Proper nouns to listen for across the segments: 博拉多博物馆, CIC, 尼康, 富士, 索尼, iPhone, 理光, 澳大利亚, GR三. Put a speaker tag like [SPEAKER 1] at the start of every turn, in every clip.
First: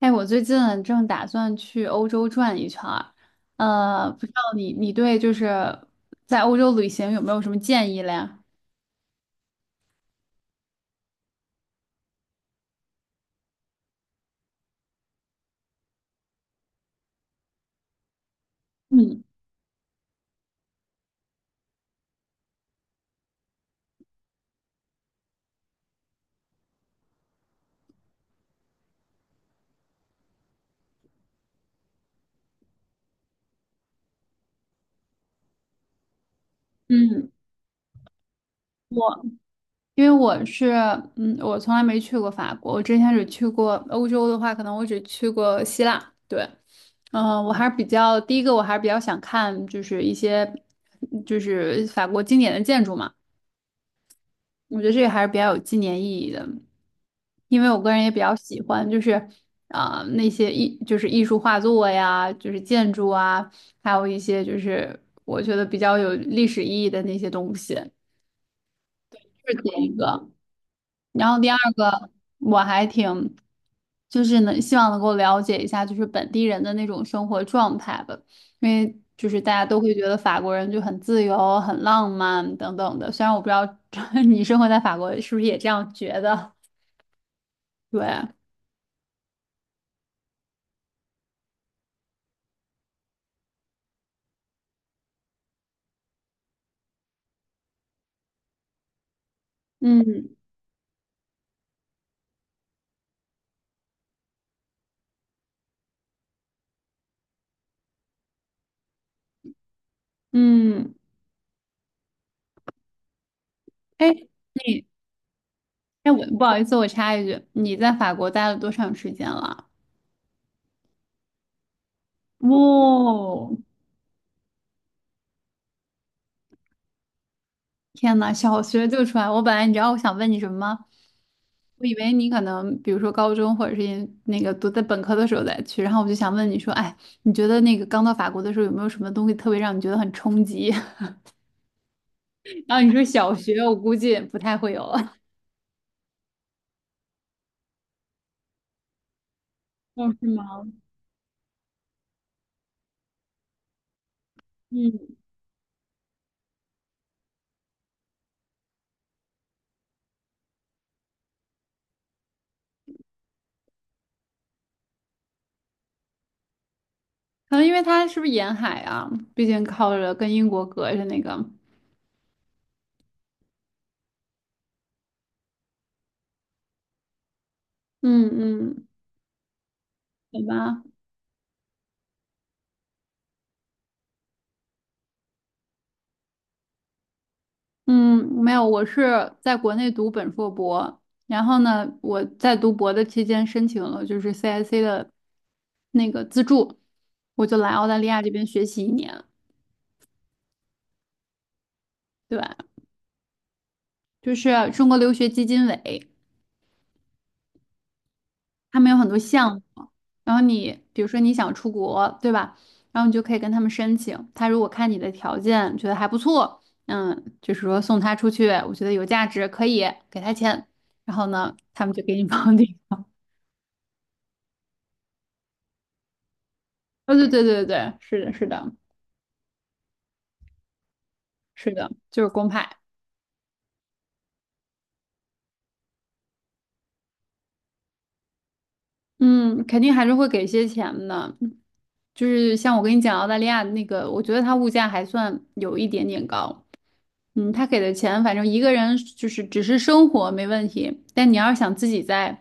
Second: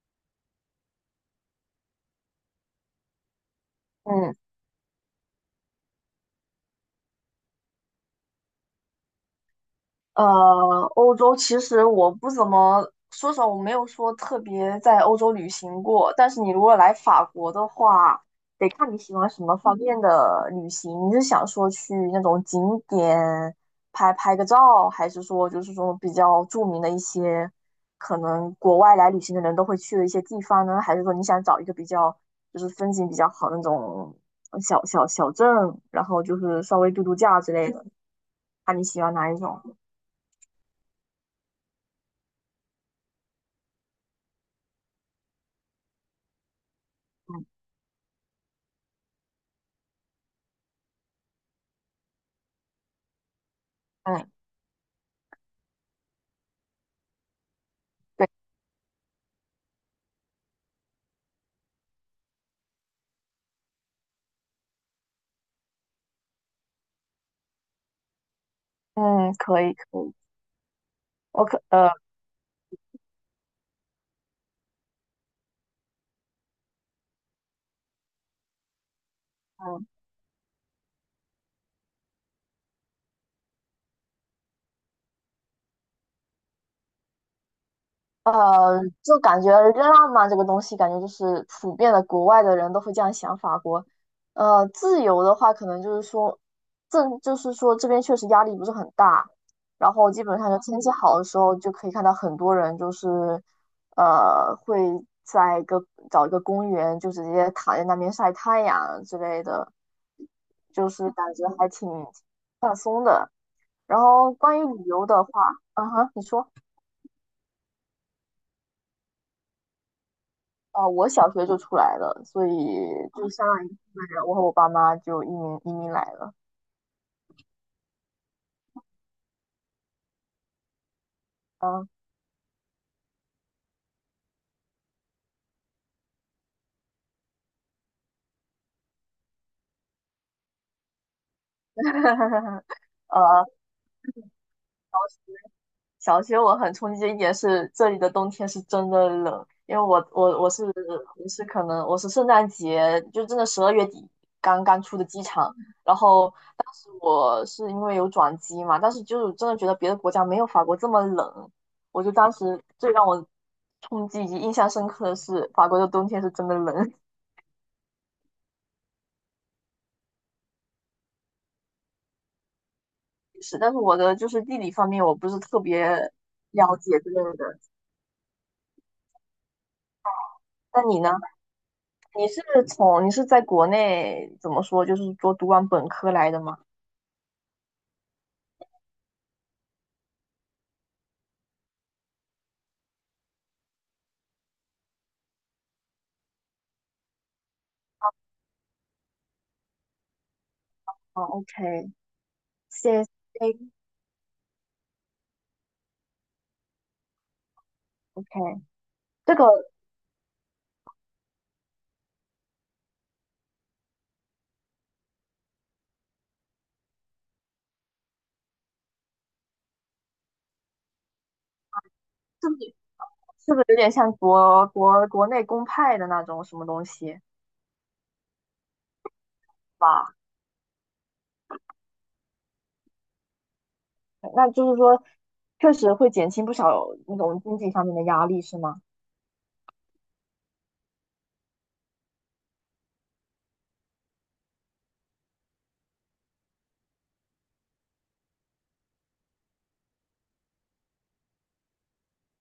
[SPEAKER 1] 哎，我最近啊正打算去欧洲转一圈儿，不知
[SPEAKER 2] 嗯
[SPEAKER 1] 道你对就是在欧洲旅行有没有什么建议嘞？
[SPEAKER 2] 欧洲其实我不怎么说实话，我没有说特别在欧洲旅行过。但是你如果来法国的话，得看你喜
[SPEAKER 1] 嗯
[SPEAKER 2] 欢什么方面的旅行。你是想说去那种景点拍拍个照，还是说就是说比较著名的一些可能国外来旅行的人都会去的一些地方呢？还是说你想找一个比较就是风景比较好的那种小镇，然后就是稍微度度
[SPEAKER 1] 嗯，
[SPEAKER 2] 假之类的？看你喜欢
[SPEAKER 1] 我
[SPEAKER 2] 哪一种。
[SPEAKER 1] 因为我是，我从来没去过法国，我之前只去过欧洲的话，可能我只去过希腊。对，
[SPEAKER 2] 嗯。
[SPEAKER 1] 我还是比较第一个，我还是比较想看就是一些就是法国经典的建筑嘛，
[SPEAKER 2] 嗯。
[SPEAKER 1] 我觉得这个还是比较有纪念意义的。因为我个人也比
[SPEAKER 2] 对。
[SPEAKER 1] 较喜欢，就是那些艺就是艺术画作呀，就是建筑啊，还有一些就是我觉得比较有历史意义的那些东西，
[SPEAKER 2] 嗯，
[SPEAKER 1] 这
[SPEAKER 2] 可
[SPEAKER 1] 是
[SPEAKER 2] 以，
[SPEAKER 1] 第
[SPEAKER 2] 可
[SPEAKER 1] 一
[SPEAKER 2] 以。
[SPEAKER 1] 个。然后
[SPEAKER 2] 我
[SPEAKER 1] 第二
[SPEAKER 2] 可，呃，
[SPEAKER 1] 个，我还挺就是能希望能够了解一下，就是本地人的那种生活状态吧，因为就是大家都
[SPEAKER 2] 嗯。
[SPEAKER 1] 会觉得法国人就很自由、很浪漫等等的。虽然我不知道 你生活在法国是不是也这样觉得，对。
[SPEAKER 2] 就感觉浪漫这个东西，感觉就是普遍的，国外的人都会这样想法国。自由的话，可能就是说，正就是说这边确实压力不是很大，然后基
[SPEAKER 1] 嗯
[SPEAKER 2] 本上就天气好的时候，就可以看到很多人就是，会在一个找一个公园，就直接躺在那边晒太阳之类的，就
[SPEAKER 1] 嗯，
[SPEAKER 2] 是感觉还挺然
[SPEAKER 1] 哎，
[SPEAKER 2] 后关于
[SPEAKER 1] 你，
[SPEAKER 2] 旅游的话。啊
[SPEAKER 1] 哎，
[SPEAKER 2] 哈，你
[SPEAKER 1] 我不
[SPEAKER 2] 说。
[SPEAKER 1] 好意思，我插一句，你在法国待了多长时间了？
[SPEAKER 2] 我小学就出来了，所以
[SPEAKER 1] 哇
[SPEAKER 2] 就相
[SPEAKER 1] 哦，
[SPEAKER 2] 当于是我和我爸妈就移民来了。
[SPEAKER 1] 天呐，小学就出来！我本来你知道我想问你什么吗？我
[SPEAKER 2] 嗯。
[SPEAKER 1] 以为你可能比如说高中或者是研那个读在本科的时候再去，然后我就想问你说，哎，你觉得那个刚到法国的时候有没有什么东西特别让你觉得很冲击？然 后你说
[SPEAKER 2] 呃，
[SPEAKER 1] 小学，我估计不太会有了。
[SPEAKER 2] 小学我很冲击的一点是，这里的冬天是真的冷，因为我
[SPEAKER 1] 哦，是
[SPEAKER 2] 我我
[SPEAKER 1] 吗？
[SPEAKER 2] 是我是可能我是圣诞节就真的十二月底刚刚出的
[SPEAKER 1] 嗯，
[SPEAKER 2] 机场，然后当时我是因为有转机嘛，但是就是真的觉得别的国家没有法国这么冷，我就当时最让我冲击以及印象深刻的是法国的冬天是真的冷。
[SPEAKER 1] 可能因为它是不是沿海啊？毕竟靠着跟英国隔着那个。
[SPEAKER 2] 是，但是我的就是地理方面我不是特别了解之类的。
[SPEAKER 1] 嗯嗯，好吧。
[SPEAKER 2] 那你呢？你是从你是在国内怎么说，就是说读完本科来的吗？
[SPEAKER 1] 嗯，没有，我是在国内读本硕博，然后呢，我在读博的期间申请了就是 CIC 的那个资助，我就来澳大利亚这边学习一年，对吧？
[SPEAKER 2] 哦OK，CSA，OK，
[SPEAKER 1] 就是中国留学基金委，他们有很多
[SPEAKER 2] 这个
[SPEAKER 1] 项目，然后你比如说你想出国，对吧？然后你就可以跟他们申请，他如果看你的条件觉得还不错，嗯，就是说送他出去，我觉得有价值，可以给他钱，然后呢，他们就给你
[SPEAKER 2] 是不
[SPEAKER 1] 绑
[SPEAKER 2] 是
[SPEAKER 1] 定。
[SPEAKER 2] 是不是有点像国内公派的那种什么东
[SPEAKER 1] 哦，
[SPEAKER 2] 西
[SPEAKER 1] 对对对对，对，是的，是的，
[SPEAKER 2] 吧？
[SPEAKER 1] 是的，就是公派，
[SPEAKER 2] 那就是说，确实会减轻不少那种经济上面的压力，是吗？
[SPEAKER 1] 嗯，肯定还是会给一些钱的。就是像我跟你讲澳大利亚那个，我觉得它物价还算有一点点高。嗯，他给的钱，反正一个人就是只是生活没问题，但你要是想自己在，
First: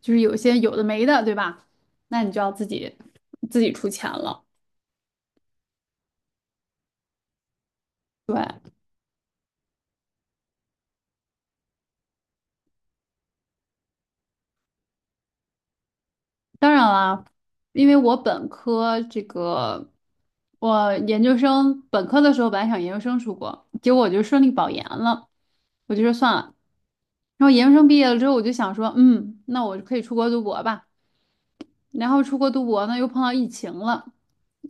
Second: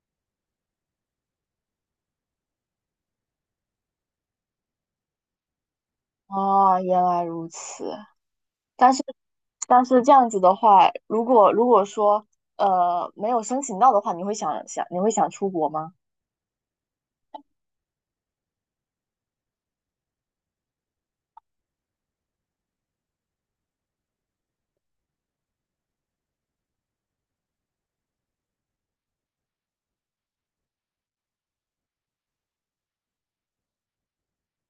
[SPEAKER 1] 就是有些有的没的，对吧？那你就要自己出钱了。
[SPEAKER 2] 哦，原来如此。但是但是这样子的话，如果如果说没有申请到的话，你会想你会想出国吗？
[SPEAKER 1] 当然啦，因为我本科这个，我研究生本科的时候本来想研究生出国，结果我就顺利保研了，我就说算了。然后研究生毕业了之后，我就想说，嗯，那我可以出国读博吧。然后出国读博呢，又碰到疫情了，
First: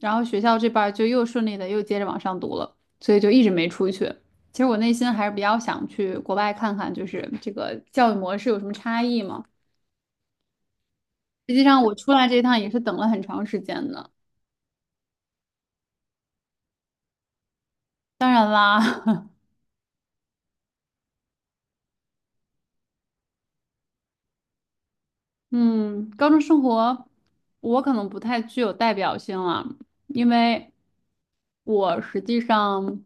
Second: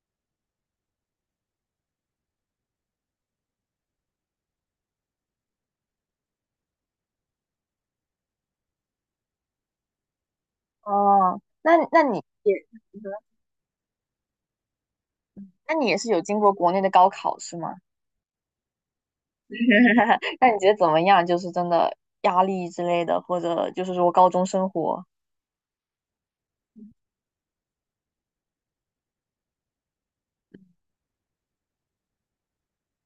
[SPEAKER 1] 然后学校这边儿就又顺利的又接着往上读了，所以就一直没出去。其实我内心还是比较想去国外看看，就是这个教育模式有什么差异嘛。
[SPEAKER 2] 哦，
[SPEAKER 1] 实际
[SPEAKER 2] 那
[SPEAKER 1] 上我
[SPEAKER 2] 那
[SPEAKER 1] 出
[SPEAKER 2] 你
[SPEAKER 1] 来这一
[SPEAKER 2] 也。
[SPEAKER 1] 趟也是等了很长时间的。
[SPEAKER 2] 那你也是有经过国内的高考是吗？
[SPEAKER 1] 当然啦，
[SPEAKER 2] 那你觉得怎么样？就是真的压力之类的，或者就是说高中生活？
[SPEAKER 1] 嗯，高中生活我可能不太具有代表性了，因为我实际上，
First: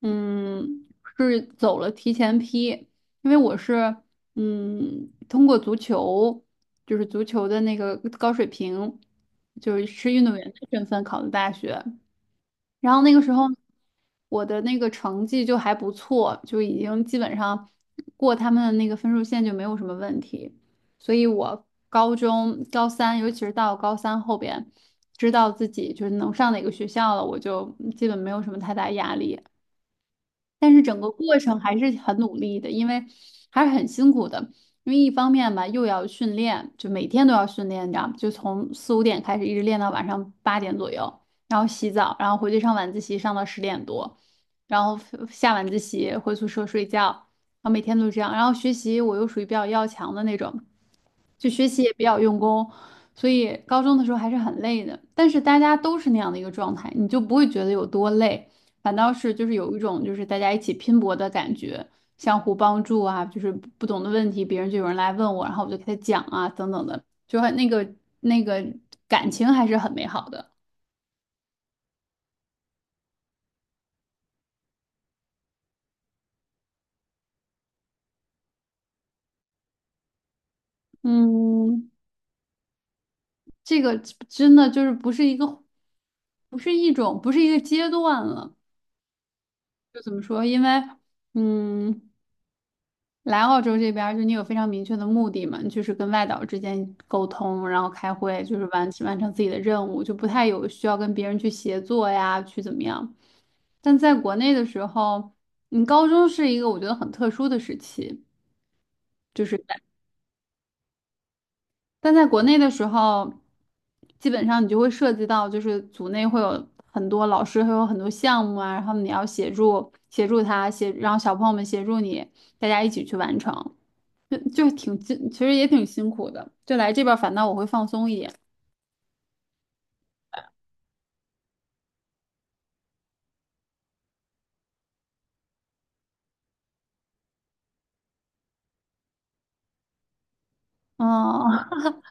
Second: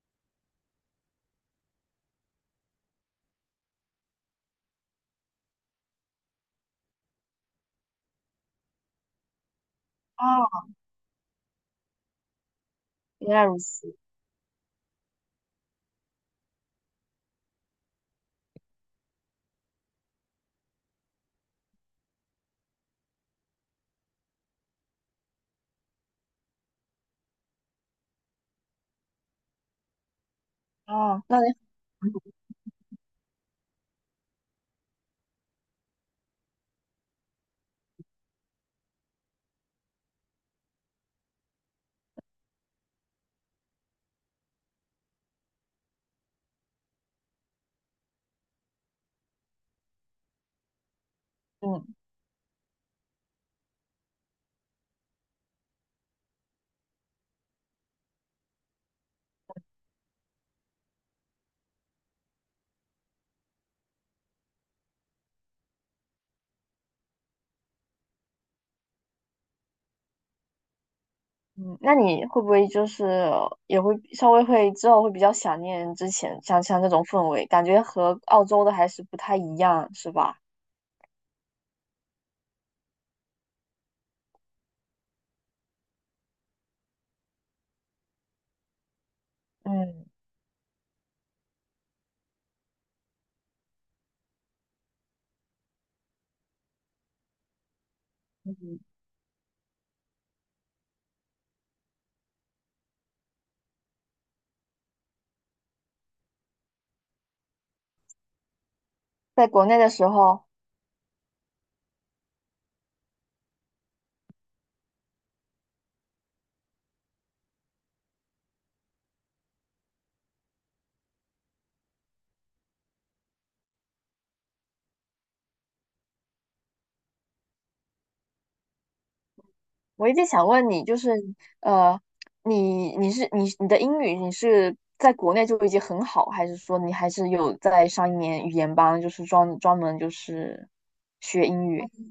[SPEAKER 1] 嗯，是走了提前批，因为我是，通过足球，就是足球的那个高水平，就是运动员
[SPEAKER 2] 啊，
[SPEAKER 1] 的身份考的大学。然后那个时
[SPEAKER 2] 原
[SPEAKER 1] 候
[SPEAKER 2] 来如此。
[SPEAKER 1] 我的那个成绩就还不错，就已经基本上过他们的那个分数线就没有什么问题。所以我高中高三，尤其是到高三后边，知道自己就是能上哪个学校了，我就基本没有什么太大压力。但是整个
[SPEAKER 2] 啊。
[SPEAKER 1] 过
[SPEAKER 2] 那你
[SPEAKER 1] 程还是很努力的，因为还是很辛苦的。因为一方面吧，又要训练，就每天都要训练，你知道吗？就从4、5点开始，一直练到晚上8点左右，然后洗澡，然后回去上晚自习，上到10点多，然后下晚自习回宿舍睡觉，然后每天都这样。然后学习我又属于比较要强的那种，就学习
[SPEAKER 2] 嗯。
[SPEAKER 1] 也比较用功，所以高中的时候还是很累的。但是大家都是那样的一个状态，你就不会觉得有多累，反倒是就是有一种就是大家一起拼搏的感觉，相互帮助啊，就是不懂的问题别人就有人来问我，然后我就给他讲啊，等等的，就很那个感情还是很美好的。
[SPEAKER 2] 嗯，那你会不会就是也会稍微会之后会比较想念之前像这种氛围，感觉和澳洲的还是不太一样，是吧？
[SPEAKER 1] 嗯，这个真的就是不是一个，不是一种，不是一个阶段了。就
[SPEAKER 2] 嗯。
[SPEAKER 1] 怎么说？因为，嗯，来澳洲这边儿，就你有非常明确的目的嘛，你就是跟外岛之间沟通，然后开会，就是
[SPEAKER 2] 嗯，
[SPEAKER 1] 完成自己的任务，就不太有需要跟别人去协作呀，去怎么样。但在国内的时候，你高中是一个我觉得很特殊的时期，
[SPEAKER 2] 在国内的时候。
[SPEAKER 1] 但在国内的时候，基本上你就会涉及到，就是组内会有很多老师，会有很多项目啊，然后你要协助协助他协，然后小朋友们协助你，大家一起去完成。就挺辛，其实也挺辛苦的。就来这边，反倒我会放松一点。
[SPEAKER 2] 我一直想问你，就是呃，你是你的英语你是在国内就已经很好，还是说你还是有在上一年语言班，就是专门就是
[SPEAKER 1] 哦，
[SPEAKER 2] 学英语？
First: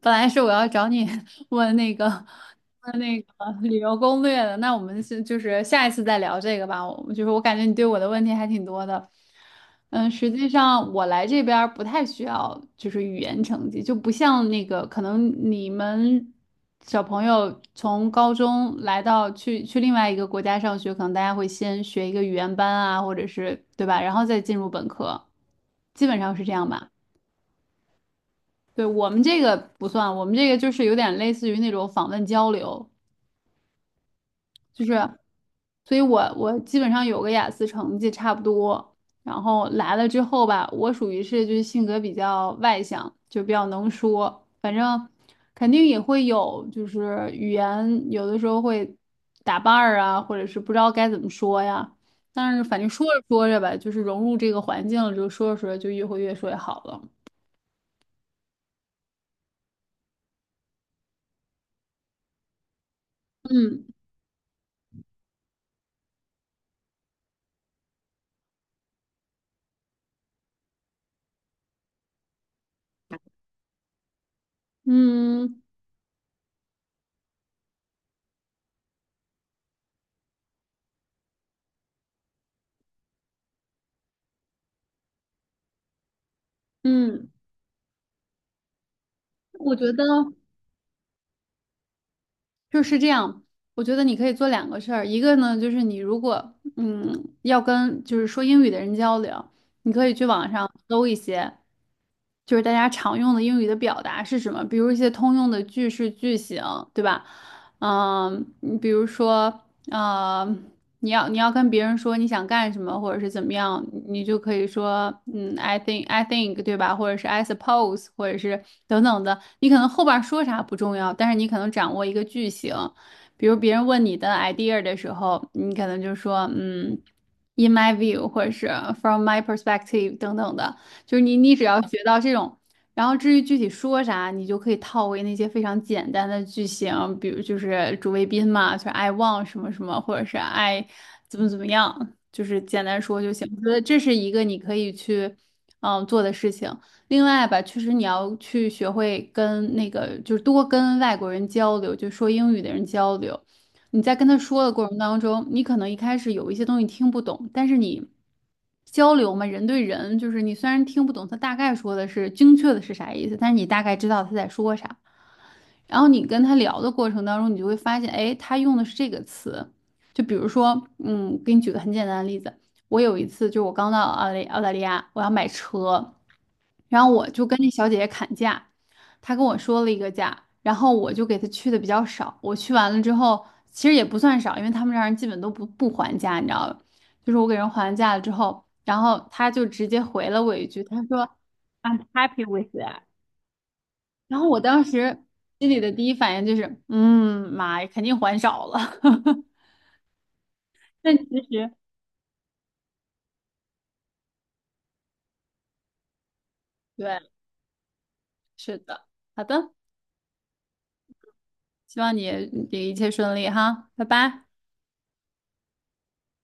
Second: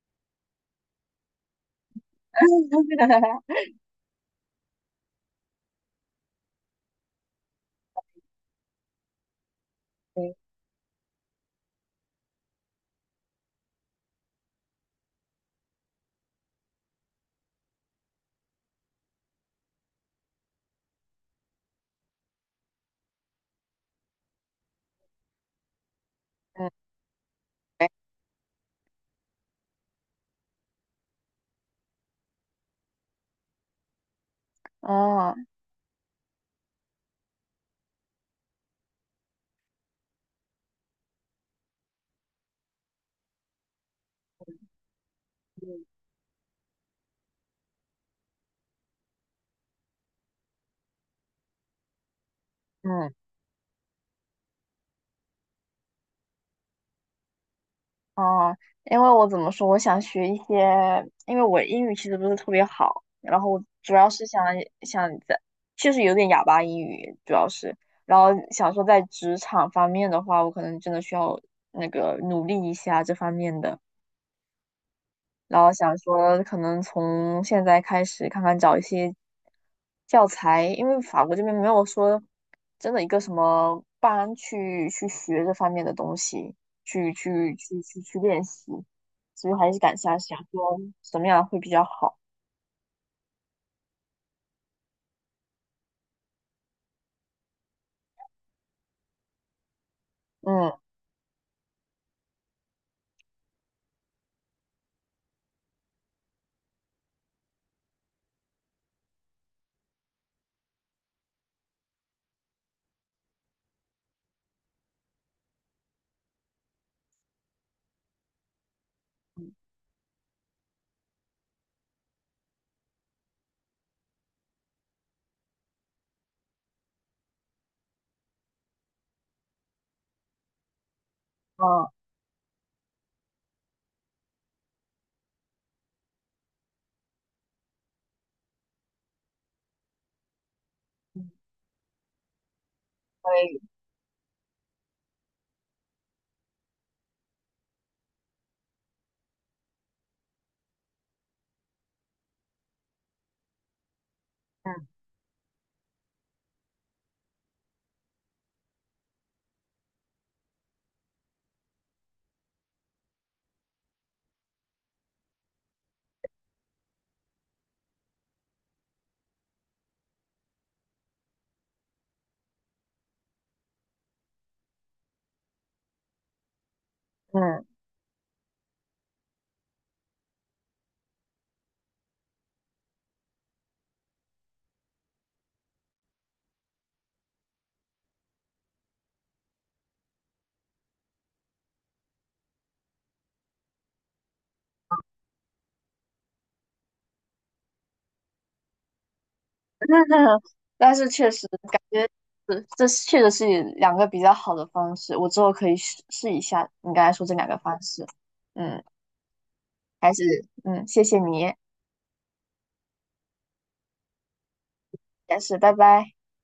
[SPEAKER 1] 本来是我要找你 问那个问那个 旅游攻略的，那我们是就是下一次再聊这个吧。我就是我感觉你对我的问题还挺多的。嗯，实
[SPEAKER 2] 对。
[SPEAKER 1] 际上我来这边儿不太需要就是语言成绩，就不像那个可能你们小朋友从高中来到去去另外一个国家上学，可能大家会先学一个语言班啊，或者是对吧，然后再进入本科，基本上是这样
[SPEAKER 2] 嗯。
[SPEAKER 1] 吧。对，我们这个不算，我们这个就是有点类似于那种访问交流，就是，
[SPEAKER 2] 啊。
[SPEAKER 1] 所以我基本上有个雅思成绩差不多，然后来了之后吧，我属于是就是性格比较外向，就比较能说，反正肯定也会有就是语言有的时候会打伴儿啊，或者是不知道该怎么说呀，但是反正说着
[SPEAKER 2] 嗯。
[SPEAKER 1] 说着吧，就是融入这个环境了，就说着说着就越会越说越好了，
[SPEAKER 2] 哦，因为我怎么说，我想学一些，因为我英语其实不是特别好，然后
[SPEAKER 1] 嗯
[SPEAKER 2] 主要是想想在，确实有点哑巴英语，主要是，然后想说在职场方面的话，我可能真的需要那个努力一下这方面的。
[SPEAKER 1] 嗯
[SPEAKER 2] 然后想说可能从现在开始看看找一些教材，因为法国这边没有说真的一个什么班去去学这方面的东西，去
[SPEAKER 1] 嗯，
[SPEAKER 2] 去去去去练习，所以还
[SPEAKER 1] 我
[SPEAKER 2] 是
[SPEAKER 1] 觉
[SPEAKER 2] 敢
[SPEAKER 1] 得。
[SPEAKER 2] 想想说什么样会比较好。
[SPEAKER 1] 就是这样，我觉得你可以做两个事儿，一个呢就是你如果嗯要跟就是说英语的人交流，你可以去网上
[SPEAKER 2] 嗯。
[SPEAKER 1] 搜一些，就是大家常用的英语的表达是什么，比如一些通用的句式句型，对吧？嗯，你比如说，啊。你要跟别人说你想干什么，或者是怎么样，你就可以说，嗯，I think，对吧？或者是 I suppose，或者是等等的。
[SPEAKER 2] 嗯。
[SPEAKER 1] 你可能后边说啥不重要，但是你可能掌握一个句型。比如别人问你的 idea 的时候，你可能就说，嗯，in my view，或者是 from my perspective 等等的。就是你只要
[SPEAKER 2] 嗯。
[SPEAKER 1] 学到这种然后至于具体说啥，你就可以套为那些非常简单的句型，比如就是主谓宾嘛，就是 I want 什么什么，或者是 I
[SPEAKER 2] 嗯。
[SPEAKER 1] 怎么怎么样，就是简单说就行。我
[SPEAKER 2] 对。
[SPEAKER 1] 觉得这是一个你可以去嗯做的事情。另外吧，确实你要去学会跟那个，就是多跟外国人交流，就说英语的人交流。你在跟他说的
[SPEAKER 2] 嗯。
[SPEAKER 1] 过程当中，你可能一开始有一些东西听不懂，但是你交流嘛，人对人，就是你虽然听不懂他大概说的是精确的是啥意思，但是你大概知道他在说啥。然后你跟他聊的过程当中，你就会发现，哎，他用的是这个词。就比如说，嗯，给你举个很简单的例子，我有一次就我刚到澳大利亚，我要买车。然后我就跟
[SPEAKER 2] 嗯。
[SPEAKER 1] 那小姐姐砍价，她跟我说了一个价，然后我就给她去的比较少。我去完了之后，其实也不算少，因为他们这儿人基本都不还价，你知道吧？就是我给人还完价了之后，然后她就直接回了我一句，她说：“I'm happy with that。” 然后我当时心里的第一反应就是，嗯，妈呀，肯定还少了。
[SPEAKER 2] 但是
[SPEAKER 1] 但
[SPEAKER 2] 确
[SPEAKER 1] 其
[SPEAKER 2] 实
[SPEAKER 1] 实，
[SPEAKER 2] 感觉是这是确实是两个比较好的方式，我之后可以试试一下你刚才
[SPEAKER 1] 对，
[SPEAKER 2] 说这两个方式。
[SPEAKER 1] 是
[SPEAKER 2] 嗯。
[SPEAKER 1] 的，好的，
[SPEAKER 2] 还是嗯，谢谢你。
[SPEAKER 1] 希望你一切顺利哈，拜拜。
[SPEAKER 2] 但是拜拜。